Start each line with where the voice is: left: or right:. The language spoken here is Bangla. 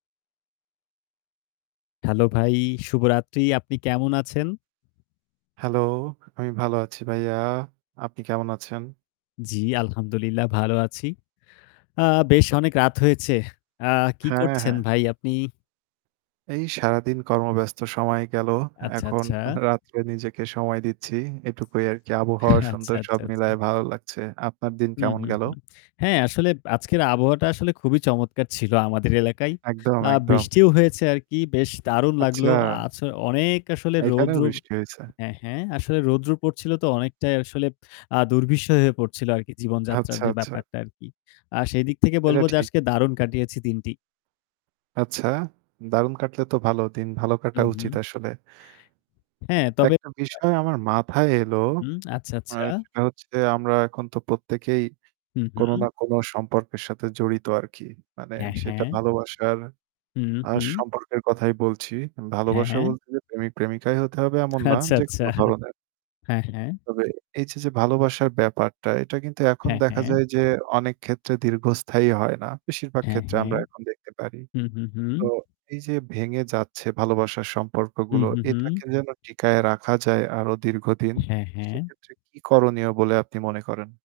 left: হ্যালো ভাই, শুভরাত্রি আপনি কেমন আছেন?
right: হ্যালো, আমি ভালো আছি ভাইয়া। আপনি কেমন আছেন?
left: জি আলহামদুলিল্লাহ ভালো আছি। আ বেশ অনেক রাত হয়েছে। আ কি
right: হ্যাঁ,
left: করছেন
right: হ্যাঁ।
left: ভাই আপনি?
right: এই সারাদিন কর্মব্যস্ত সময় গেলো।
left: আচ্ছা,
right: এখন
left: আচ্ছা।
right: রাত্রে নিজেকে সময় দিচ্ছি। এটুকুই আরকি আবহাওয়া
left: আচ্ছা,
right: সুন্দর সব
left: আচ্ছা, আচ্ছা।
right: মিলায়ে ভালো লাগছে। আপনার দিন
left: হুম,
right: কেমন
left: হুম,
right: গেল?
left: হুম। হ্যাঁ, আসলে আজকের আবহাওয়াটা আসলে খুবই চমৎকার ছিল আমাদের এলাকায়।
right: একদম,
left: আ
right: একদম।
left: বৃষ্টিও হয়েছে আরকি বেশ দারুণ লাগলো।
right: আচ্ছা।
left: আছ অনেক আসলে
right: এখানেও
left: রৌদ্র
right: বৃষ্টি হইছে।
left: হ্যাঁ, হ্যাঁ আসলে রৌদ্র পড়ছিল তো অনেকটাই আসলে আ দুর্বিষহ হয়ে পড়ছিল আরকি জীবনযাত্রার
right: আচ্ছা,
left: যে
right: আচ্ছা।
left: ব্যাপারটা আরকি। আর সেদিক থেকে বলব
right: সেটা
left: যে
right: ঠিক।
left: আজকে দারুণ কাটিয়েছি দিনটি।
right: আচ্ছা, দারুণ কাটলে তো ভালো দিন ভালো
left: হু,
right: কাটা উচিত
left: হু।
right: আসলে।
left: হ্যাঁ, তবে
right: একটা বিষয় আমার মাথায় এলো।
left: হুম। আচ্ছা,
right: আ
left: আচ্ছা।
right: সেটা হচ্ছে আমরা এখন তো প্রত্যেকেই
left: হু,
right: কোন
left: হু।
right: না কোন সম্পর্কের সাথে জড়িত আরকি। মানে
left: হ্যাঁ,
right: সেটা
left: হ্যাঁ।
right: ভালোবাসার
left: হু,
right: আ
left: হু।
right: সম্পর্কের কথাই বলছি।
left: হ্যাঁ,
right: ভালোবাসা
left: হ্যাঁ।
right: বলছি যে প্রেমিক প্রেমিকাই হতে হবে এমন না
left: আচ্ছা,
right: যেকোন
left: আচ্ছা।
right: ধরনের।
left: হ্যাঁ, হ্যাঁ।
right: তবে এই যে, যে ভালোবাসার ব্যাপারটা এটা কিন্তু এখন
left: হ্যাঁ,
right: দেখা
left: হ্যাঁ।
right: যায় যে অনেক ক্ষেত্রে দীর্ঘস্থায়ী হয় না। বেশিরভাগ
left: হ্যাঁ,
right: ক্ষেত্রে
left: হ্যাঁ।
right: আমরা এখন দেখতে পারি।
left: হু, হু, হু।
right: তো এই যে ভেঙে যাচ্ছে ভালোবাসার
left: হু,
right: সম্পর্কগুলো
left: হু, হু।
right: এটাকে যেন টিকায় রাখা যায় আরো দীর্ঘদিন।
left: হ্যাঁ, হ্যাঁ।
right: সেক্ষেত্রে কি করণীয় বলে আপনি মনে করেন?